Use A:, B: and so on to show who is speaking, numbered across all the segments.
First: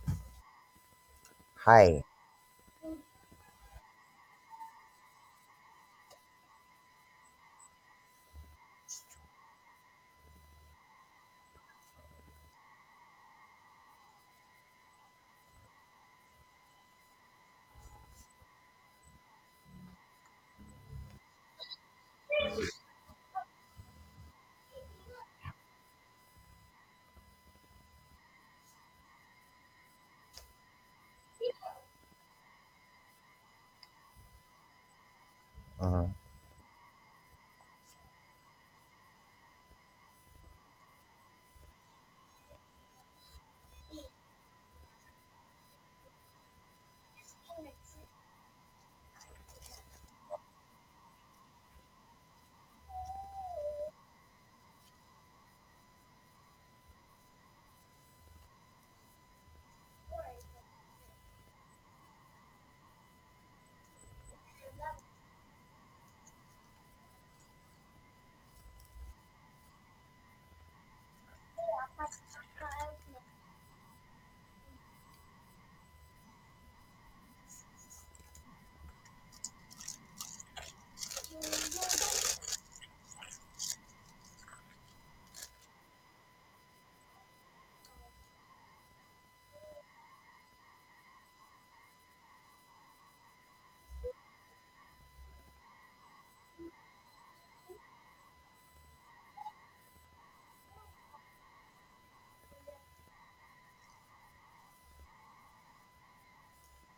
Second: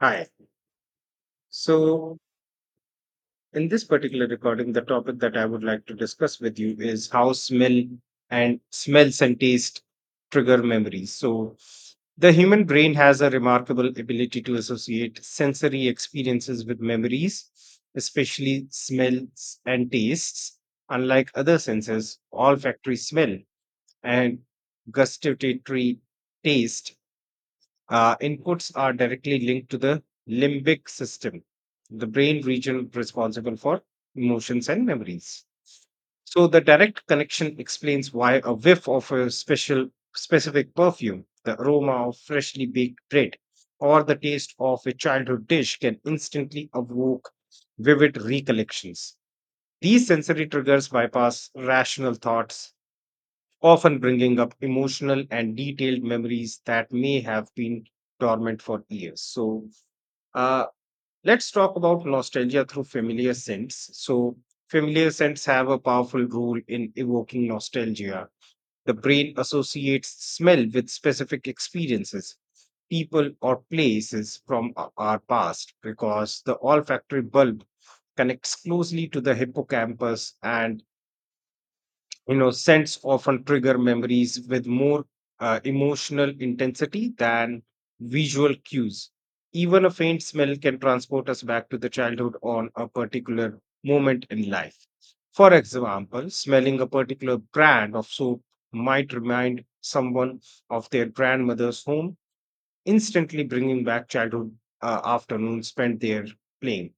A: Hi.
B: Hi.
A: So, in this particular recording, the topic that I would like to discuss with you is how smell and smells and taste trigger memories. The human brain has a remarkable ability to associate sensory experiences with memories, especially smells and tastes. Unlike other senses, olfactory smell and gustatory taste inputs are directly linked to the limbic system, the brain region responsible for emotions and memories.
B: Uh,
A: So the direct connection explains why a whiff of a special specific perfume, the aroma of freshly baked bread, or the taste of a childhood dish can instantly evoke vivid recollections. These sensory triggers bypass rational thoughts, often bringing up emotional and detailed memories that may have been dormant for years. Uh, let's talk about nostalgia through familiar scents. Familiar scents have a powerful role in evoking nostalgia. The brain associates smell with specific experiences, people, or places from our past, because the olfactory bulb connects closely to the hippocampus, and scents often trigger memories with more emotional intensity than visual cues. Even a faint smell can transport us back to the childhood on a particular moment in life. For example, smelling a particular brand of soap might remind someone of their grandmother's home, instantly bringing back childhood afternoons spent there playing.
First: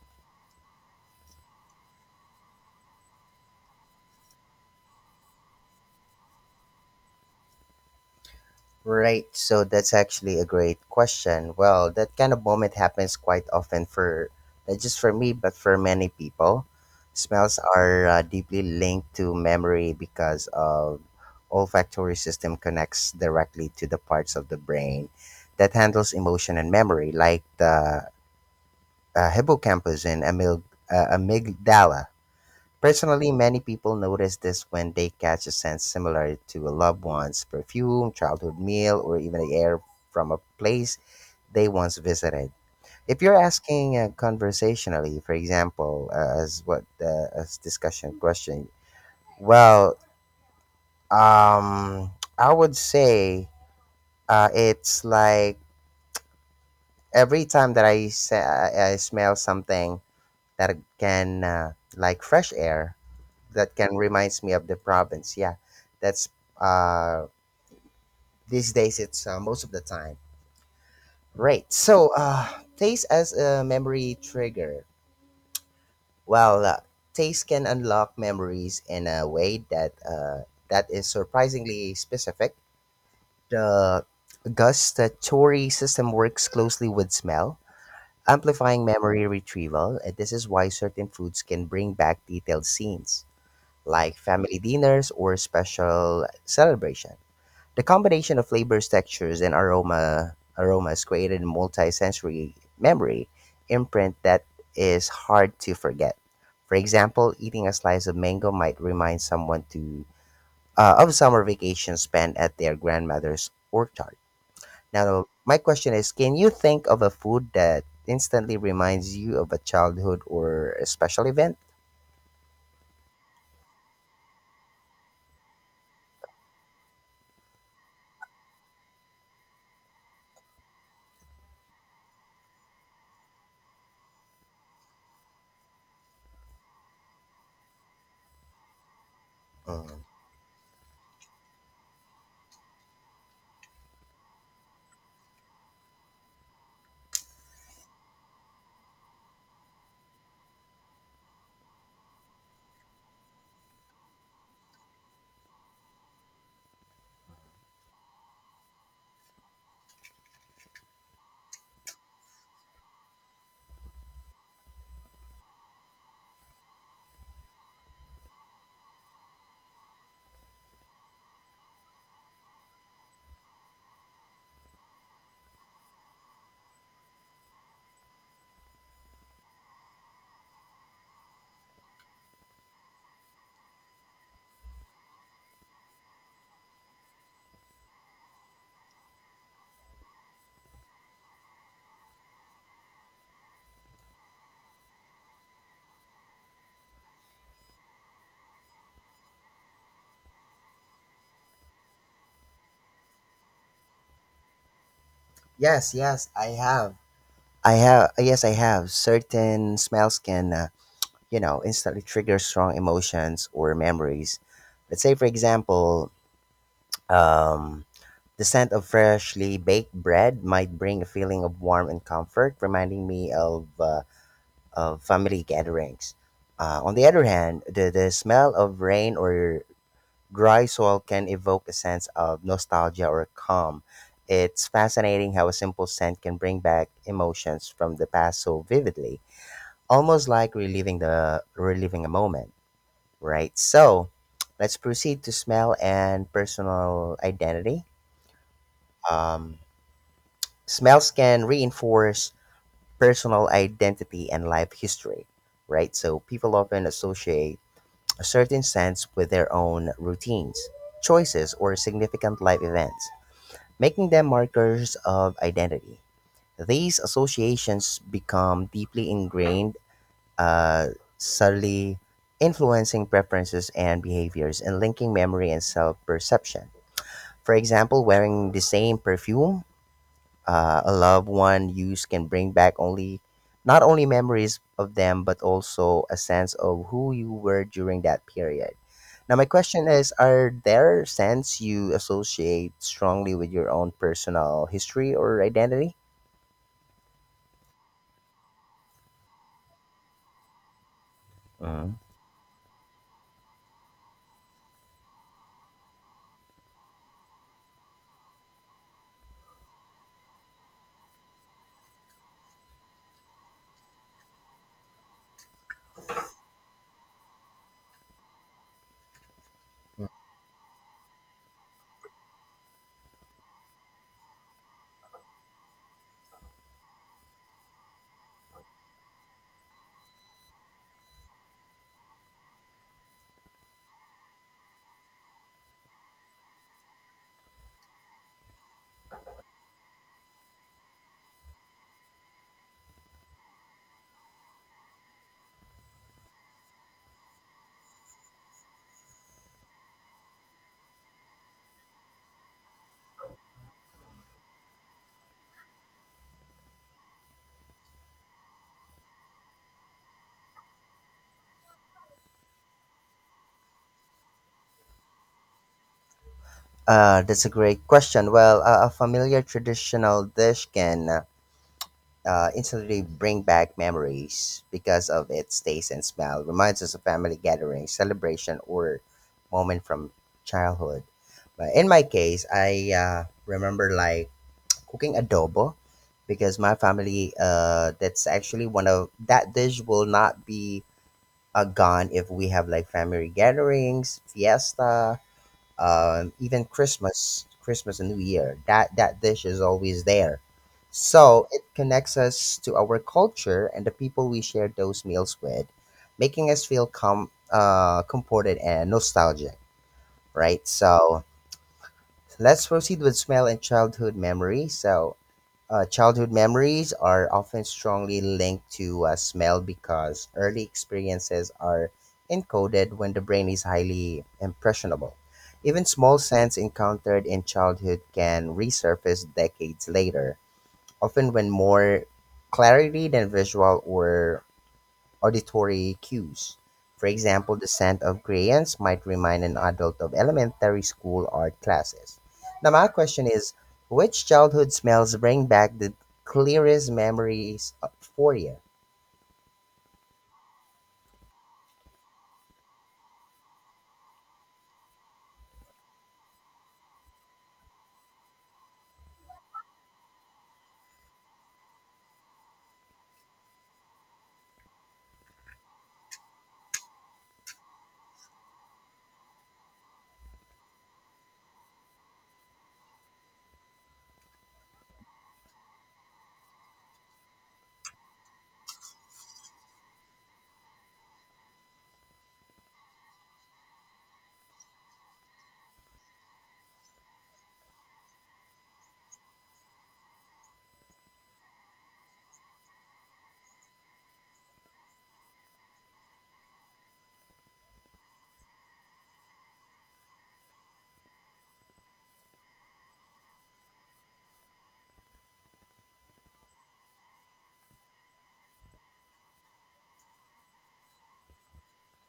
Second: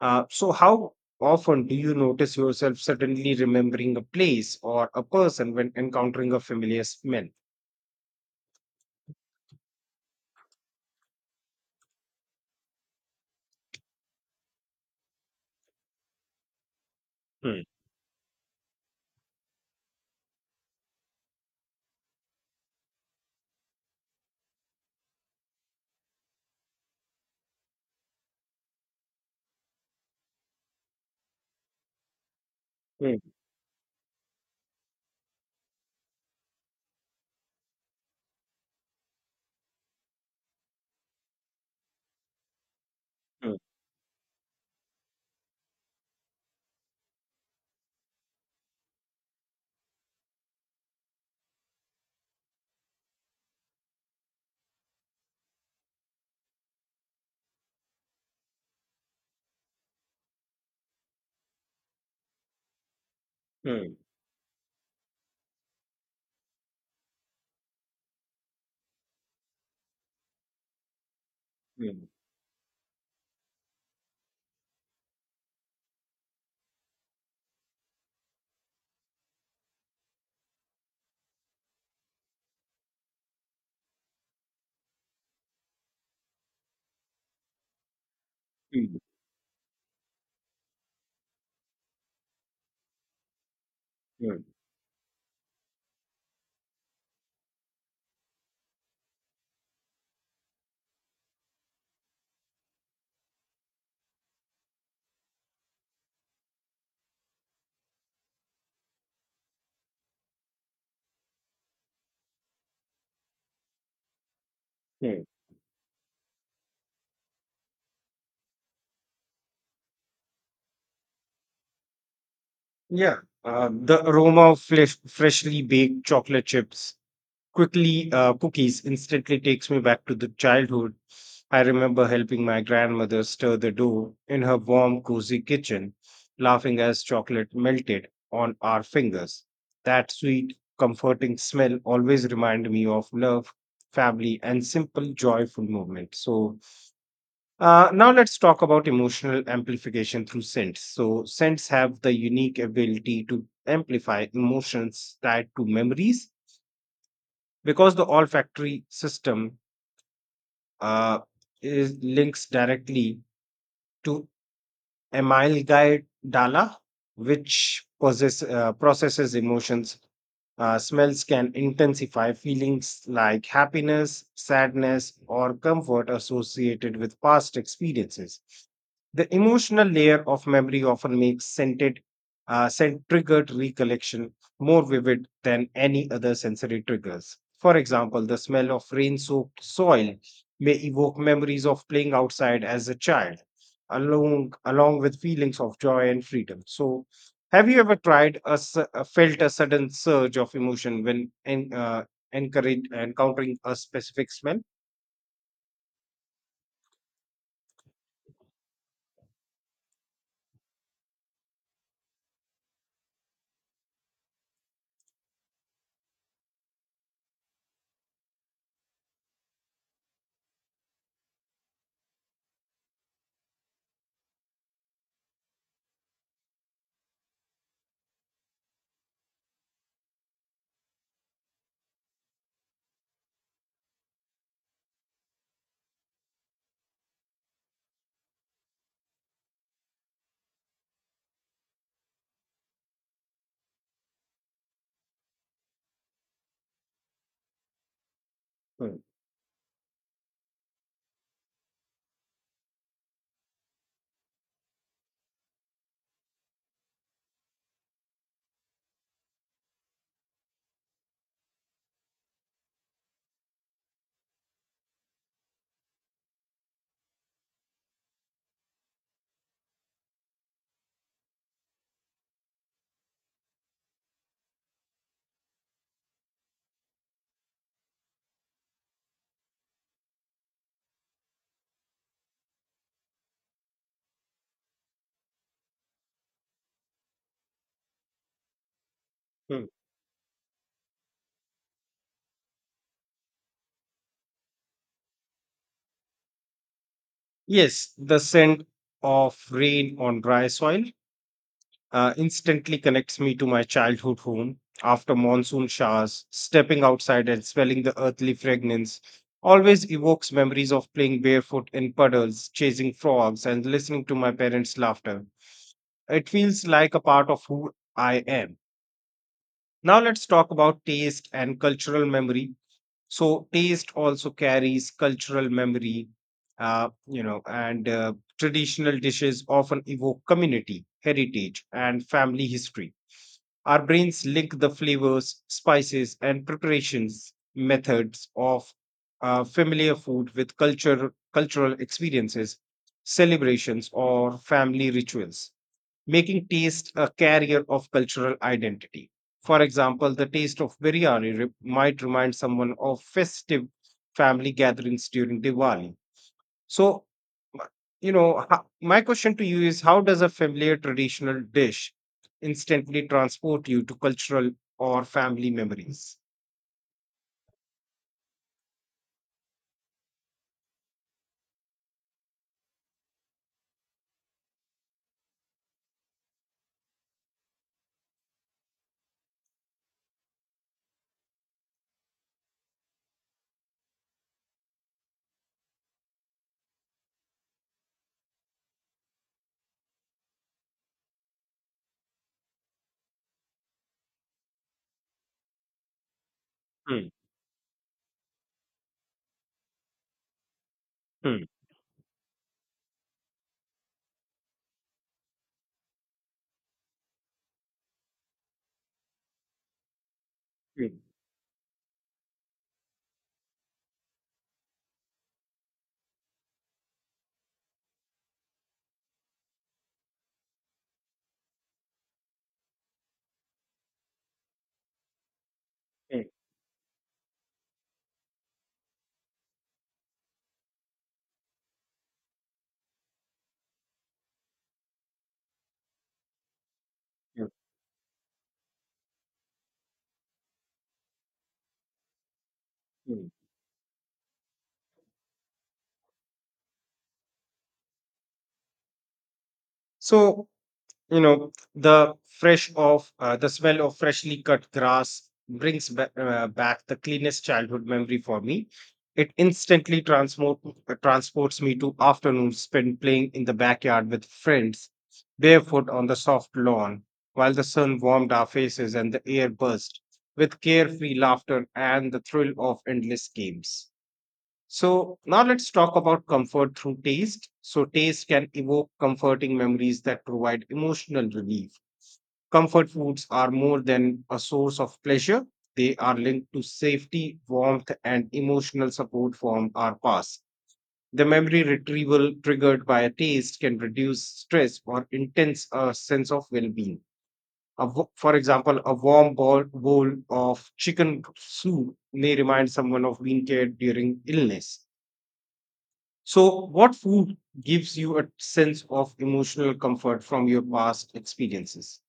A: So how often do you notice yourself suddenly remembering a place or a person when encountering a familiar smell?
B: right. So that's actually a great question. Well, that kind of moment happens quite often for not just for me, but for many people. Smells
A: Hmm,
B: are deeply linked to memory because of olfactory system connects directly to the parts of the brain that handles emotion and memory, like the hippocampus and amygdala.
A: hmm,
B: Personally, many people notice this when they catch a scent similar to a loved one's perfume, childhood meal, or even the air from a place they once visited. If you're
A: hmm,
B: asking conversationally, for example, as what as discussion question, well, um, I would say it's like every time that I smell something that can like fresh air that
A: hmm,
B: can reminds me of the province. Yeah, that's uh, these days it's most of the time. Right.
A: hmm,
B: So, taste as a memory trigger. Well, taste can unlock memories in a way that is surprisingly specific. The gustatory system works closely with smell, amplifying
A: hmm,
B: memory retrieval, and this is why certain foods can bring back detailed scenes, like
A: hmm,
B: family dinners or special celebrations. The combination of flavors, textures, and aromas created a multi-sensory memory imprint that is hard to forget. For example, eating a slice of mango might remind someone to of summer vacation spent at their grandmother's orchard.
A: hmm.
B: Now, my question is, can you think of a food that instantly reminds you of a childhood or a special event?
A: Yeah, the aroma of freshly baked chocolate chips, quickly cookies, instantly takes me back to the childhood. I remember helping my grandmother stir the dough in her warm, cozy kitchen, laughing as chocolate melted on our fingers.
B: Mm.
A: That sweet, comforting smell always reminded me of love, family, and simple, joyful moments. Now let's talk about emotional amplification through scents. So, scents have the unique ability to amplify emotions tied to memories because the olfactory system uh, is links directly to Emile Guy Dalla, which processes emotions. Smells can intensify feelings like happiness, sadness, or comfort associated with past experiences. The emotional layer of memory often makes scent triggered recollection more vivid than any other sensory triggers. For example, the smell of rain soaked soil may evoke memories of playing outside as a child, along with feelings of joy and freedom. So, have you ever felt a sudden surge of emotion when encountering a specific smell?
B: Yes, yes, I have. I have. Yes, I have. Certain smells can you know, instantly trigger strong emotions or memories. Let's say, for example, um, the scent of freshly baked bread might bring a feeling of warmth and comfort, reminding me of family gatherings. On the other hand, the smell of rain or dry soil can evoke a sense of nostalgia or calm. It's fascinating how a simple scent can bring back emotions from the past so vividly, almost like reliving a moment. Right. So let's proceed to smell and personal identity.
A: Hmm,
B: Um, smells can reinforce personal identity and life history, right? So people often associate a certain sense with their own routines, choices, or significant life events, making them markers of identity. These associations become deeply ingrained uh, subtly influencing preferences and behaviors and linking memory and self perception. For example, wearing the same perfume a loved one used can bring back only not only memories of them but also a sense of who you were during that period. Now, my
A: hmm.
B: question is, are there scents you associate strongly with your own personal history or identity?
A: Yes, the scent of rain on dry soil
B: Mhm.
A: instantly connects me to my childhood home. After monsoon showers, stepping outside and smelling the earthly fragrance always evokes memories of playing barefoot in puddles, chasing frogs, and listening to my parents' laughter. It feels like a part of who I am. Now, let's talk about taste and cultural memory. So, taste also carries cultural memory, you know, and traditional dishes often evoke community, heritage, and family history. Our brains link the flavors, spices, and preparations methods of familiar food with cultural experiences, celebrations, or family rituals, making taste a carrier of cultural identity. For example, the taste of might remind someone of festive family gatherings during Diwali. So, my question to you is, how does a familiar traditional dish instantly transport you to cultural or family memories?
B: That's a great question. Well, a familiar traditional dish can instantly bring back memories because of its taste and smell. Reminds us of family gatherings, celebration, or moment from childhood. But in my case, I remember like cooking adobo because my family that's actually one of that dish will not be gone if we have like family gatherings, fiesta, even
A: Hmm,
B: Christmas, Christmas and New Year. That dish is always there,
A: hmm,
B: so it connects us to our culture and the people we share those meals with, making us feel comforted and nostalgic. Right.
A: hmm,
B: So let's proceed with smell and childhood memory. So childhood memories are often strongly linked to smell because early experiences are encoded when the brain is highly impressionable. Even small
A: hmm,
B: scents encountered in childhood can resurface decades later, often when more clarity than visual or auditory cues. For
A: hmm,
B: example, the scent of crayons might remind an adult of elementary school art classes. Now, my question
A: hmm.
B: is, which childhood smells bring back the clearest memories for you?
A: So the fresh of the smell of freshly cut grass back the cleanest childhood memory for me. It instantly transports me to afternoons spent playing in the backyard with friends, barefoot on the soft lawn, while the sun warmed our faces and the air buzzed with carefree laughter and the thrill of endless games. So now let's talk about comfort through taste. So taste can evoke comforting memories that provide emotional relief. Comfort foods are more than a source of pleasure. They are linked to safety, warmth, and emotional support from our past. The memory retrieval triggered by a taste can reduce stress or intense a sense of well-being. A for example, a warm bowl, bowl of chicken soup may remind someone of being cared during illness. So, what food gives you a sense of emotional comfort from your past experiences?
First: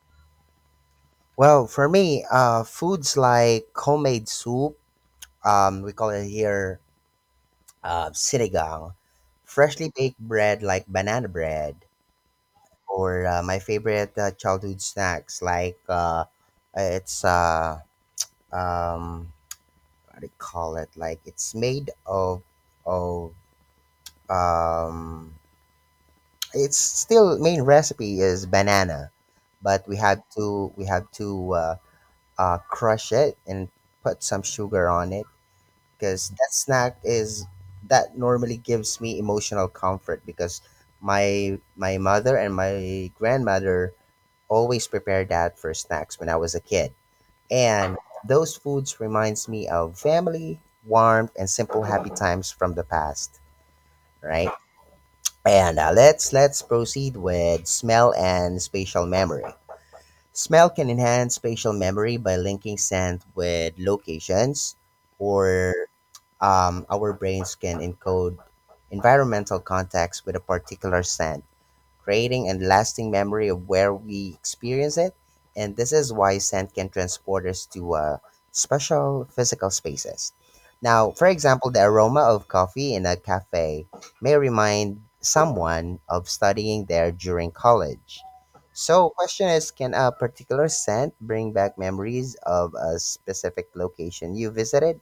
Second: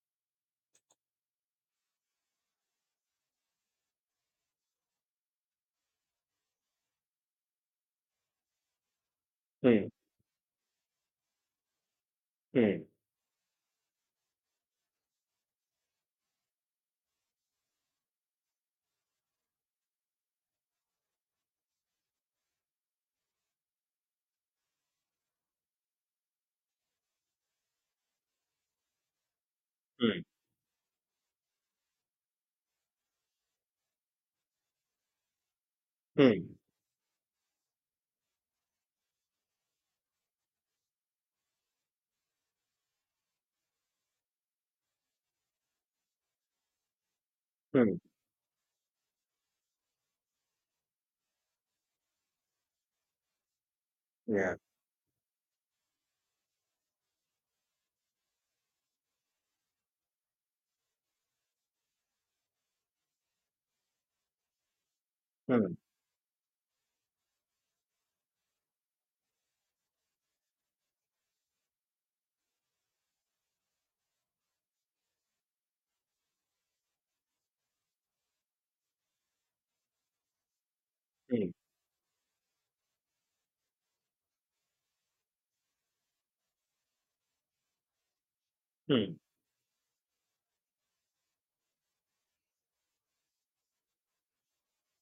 B: Well, for me, foods like homemade soup, we call it here sinigang,
A: Hmm,
B: freshly baked bread like banana bread,
A: hmm,
B: or my favorite childhood snacks like it's um, they call it like it's made of of um it's still main recipe is banana but
A: hmm,
B: we have to crush it and put some sugar on it because that
A: hmm,
B: snack is that normally gives me emotional comfort because my mother and my grandmother always prepared that for snacks when I was a kid and
A: hmm,
B: those foods reminds me of family, warmth, and simple happy times from the past, right?
A: yeah,
B: And let's proceed with smell and spatial memory. Smell can enhance spatial memory by linking scent with locations, or
A: hmm,
B: our brains can encode environmental context with a particular scent creating a lasting memory of where we experience it. And this is why scent can transport us to special physical spaces. Now, for
A: hmm,
B: example, the aroma of coffee in a cafe may remind someone of studying there during college. So,
A: hmm.
B: question is, can a particular scent bring back memories of a specific location you visited?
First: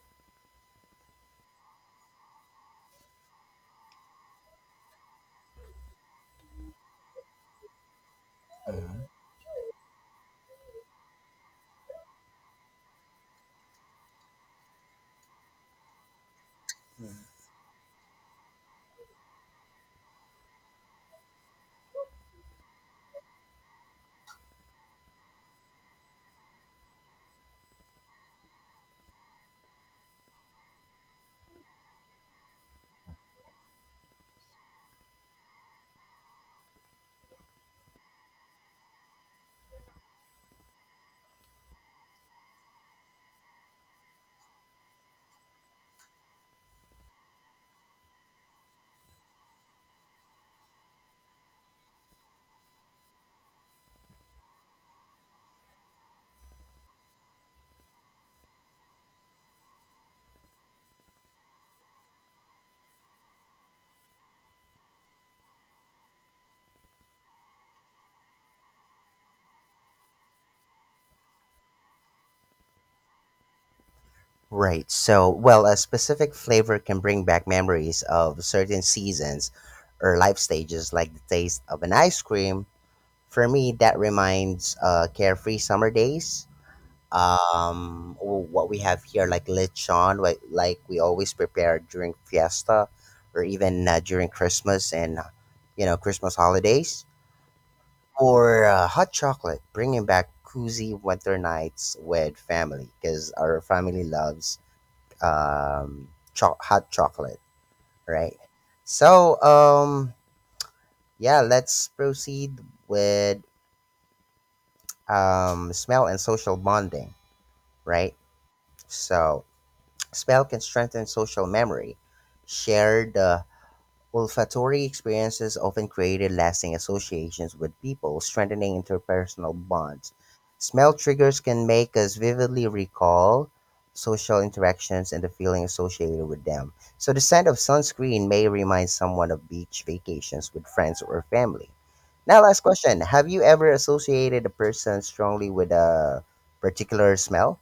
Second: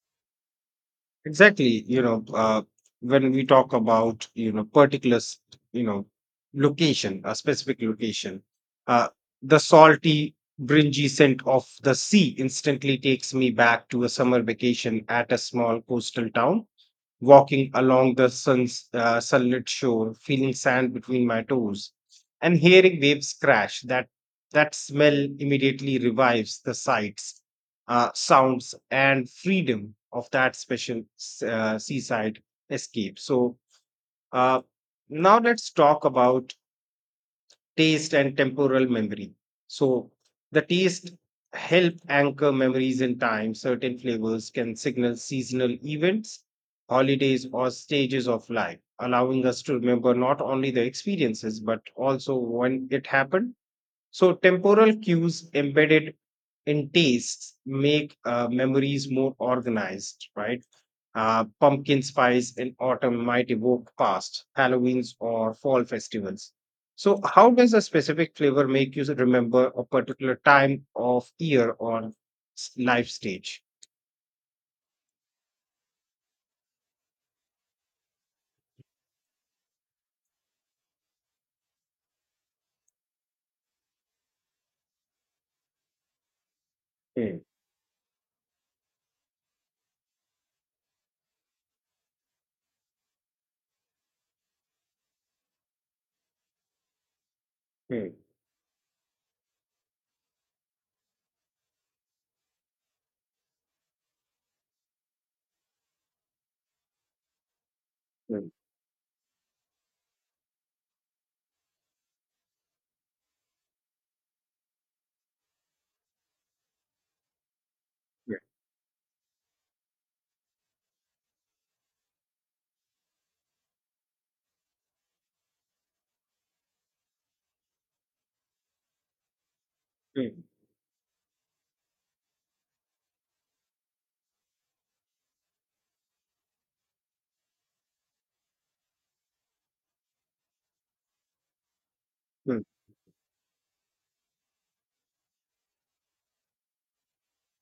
A: Exactly. When we talk about you know particular, s- you know, location, a specific location, uh, the salty, bringy scent of the sea instantly takes me back to a summer vacation at a small coastal town, walking along the sun's sunlit shore, feeling sand between my toes, and hearing waves crash. That smell immediately revives the sights, sounds, and freedom of that seaside escape. Uh, Now let's talk about taste and temporal memory. So the taste help anchor memories in time. Certain flavors can signal seasonal events, holidays, or stages of life, allowing us to remember not only the experiences but also when it happened. So temporal cues embedded in tastes make memories more organized, right? Pumpkin spice in autumn might evoke past Halloweens or fall festivals. So, how does a specific flavor make you remember a particular time of year or life stage?
B: Right. So, well, a specific flavor can bring back memories of certain seasons or life stages, like the taste of an ice cream. For me, that reminds carefree summer days.
A: Hmm,
B: What we have here, like lechon, like we always prepare during fiesta or even during Christmas and, you know, Christmas holidays.
A: hmm,
B: Or hot chocolate, bringing back cozy winter nights with family because our family loves um, hot chocolate, right?
A: hmm,
B: So, yeah, let's proceed with smell and social bonding, right?
A: yeah,
B: So, smell can strengthen social memory. Shared olfactory experiences often created lasting associations with people, strengthening interpersonal bonds.
A: hmm,
B: Smell triggers can make us vividly recall social interactions and the feeling associated with them. So, the scent of sunscreen may remind someone of beach vacations with friends or family. Now, last
A: hmm.
B: question, have you ever associated a person strongly with a particular smell?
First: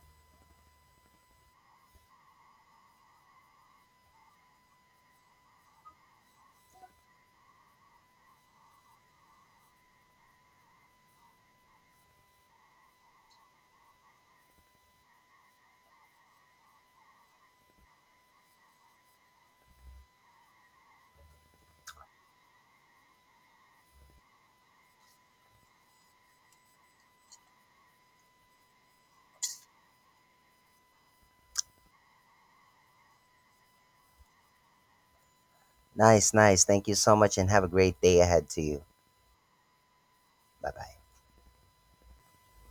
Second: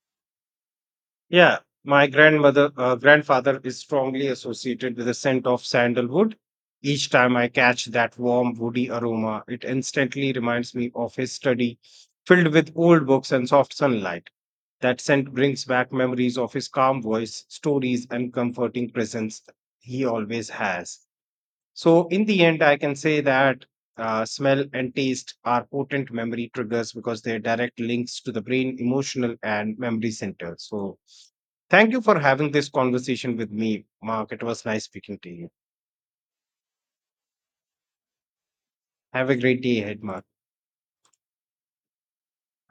A: Yeah, my grandfather is strongly associated with the scent of sandalwood. Each time I catch that warm, woody aroma, it instantly reminds me of his study filled with old books and soft sunlight. That scent brings back memories of his calm voice, stories, and comforting presence he always has. So, in the end, I can say that smell and taste are potent memory triggers because they're direct links to the brain, emotional, and memory center. So, thank you for having this conversation with me, Mark. It was nice speaking to you.
B: Nice, nice. Thank you so much and have a great day ahead to you.
A: Have a great day ahead, Mark.
B: Bye bye.